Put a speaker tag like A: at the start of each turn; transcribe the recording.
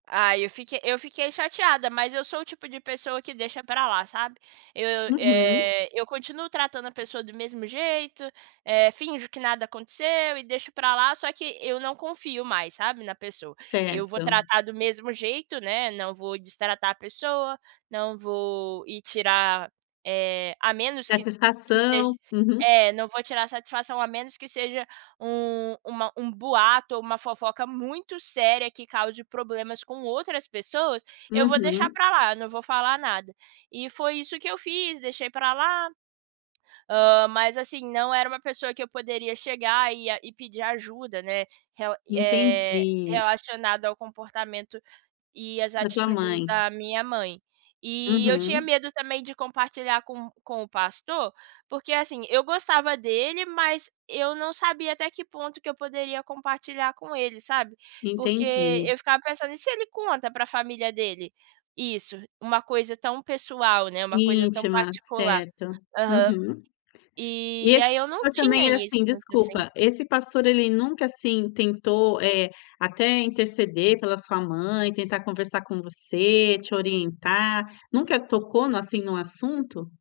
A: Ai, eu fique eu fiquei chateada, mas eu sou o tipo de pessoa que deixa pra lá, sabe. Eu,
B: Uhum.
A: eh, eu continuo tratando a pessoa do mesmo jeito, eh, finjo que nada aconteceu e deixo pra lá, só que eu não confio mais, sabe, na pessoa. Eu vou
B: Certo.
A: tratar do mesmo jeito, né, não vou destratar a pessoa, não vou ir tirar eh, a menos que seja
B: Satisfação, uhum.
A: É, não vou tirar satisfação, a menos que seja um uma um boato ou uma fofoca muito séria, que cause problemas com outras pessoas, eu vou deixar
B: Uhum.
A: pra lá, eu não vou falar nada. E foi isso que eu fiz, deixei pra lá, hã, mas assim, não era uma pessoa que eu poderia chegar e ia e pedir ajuda, né. Rela e eh,
B: Entendi.
A: relacionado ao comportamento e às
B: Da tua
A: atitudes
B: mãe?
A: da minha mãe. E eu tinha
B: Uhum.
A: medo também de compartilhar com com o pastor, porque, assim, eu gostava dele, mas eu não sabia até que ponto que eu poderia compartilhar com ele, sabe. Porque
B: Entendi.
A: eu ficava pensando: "E se ele conta pra família dele isso, uma coisa tão pessoal, né, uma coisa tão
B: Íntima,
A: particular.".
B: certo.
A: Aham.
B: Uhum. E
A: E
B: esse
A: aí eu não
B: pastor
A: tinha
B: também é
A: isso,
B: assim,
A: porque eu sem
B: desculpa, esse pastor ele nunca, assim, tentou, eh, até interceder pela sua mãe, tentar conversar com você, te orientar, nunca tocou no assim, no assunto?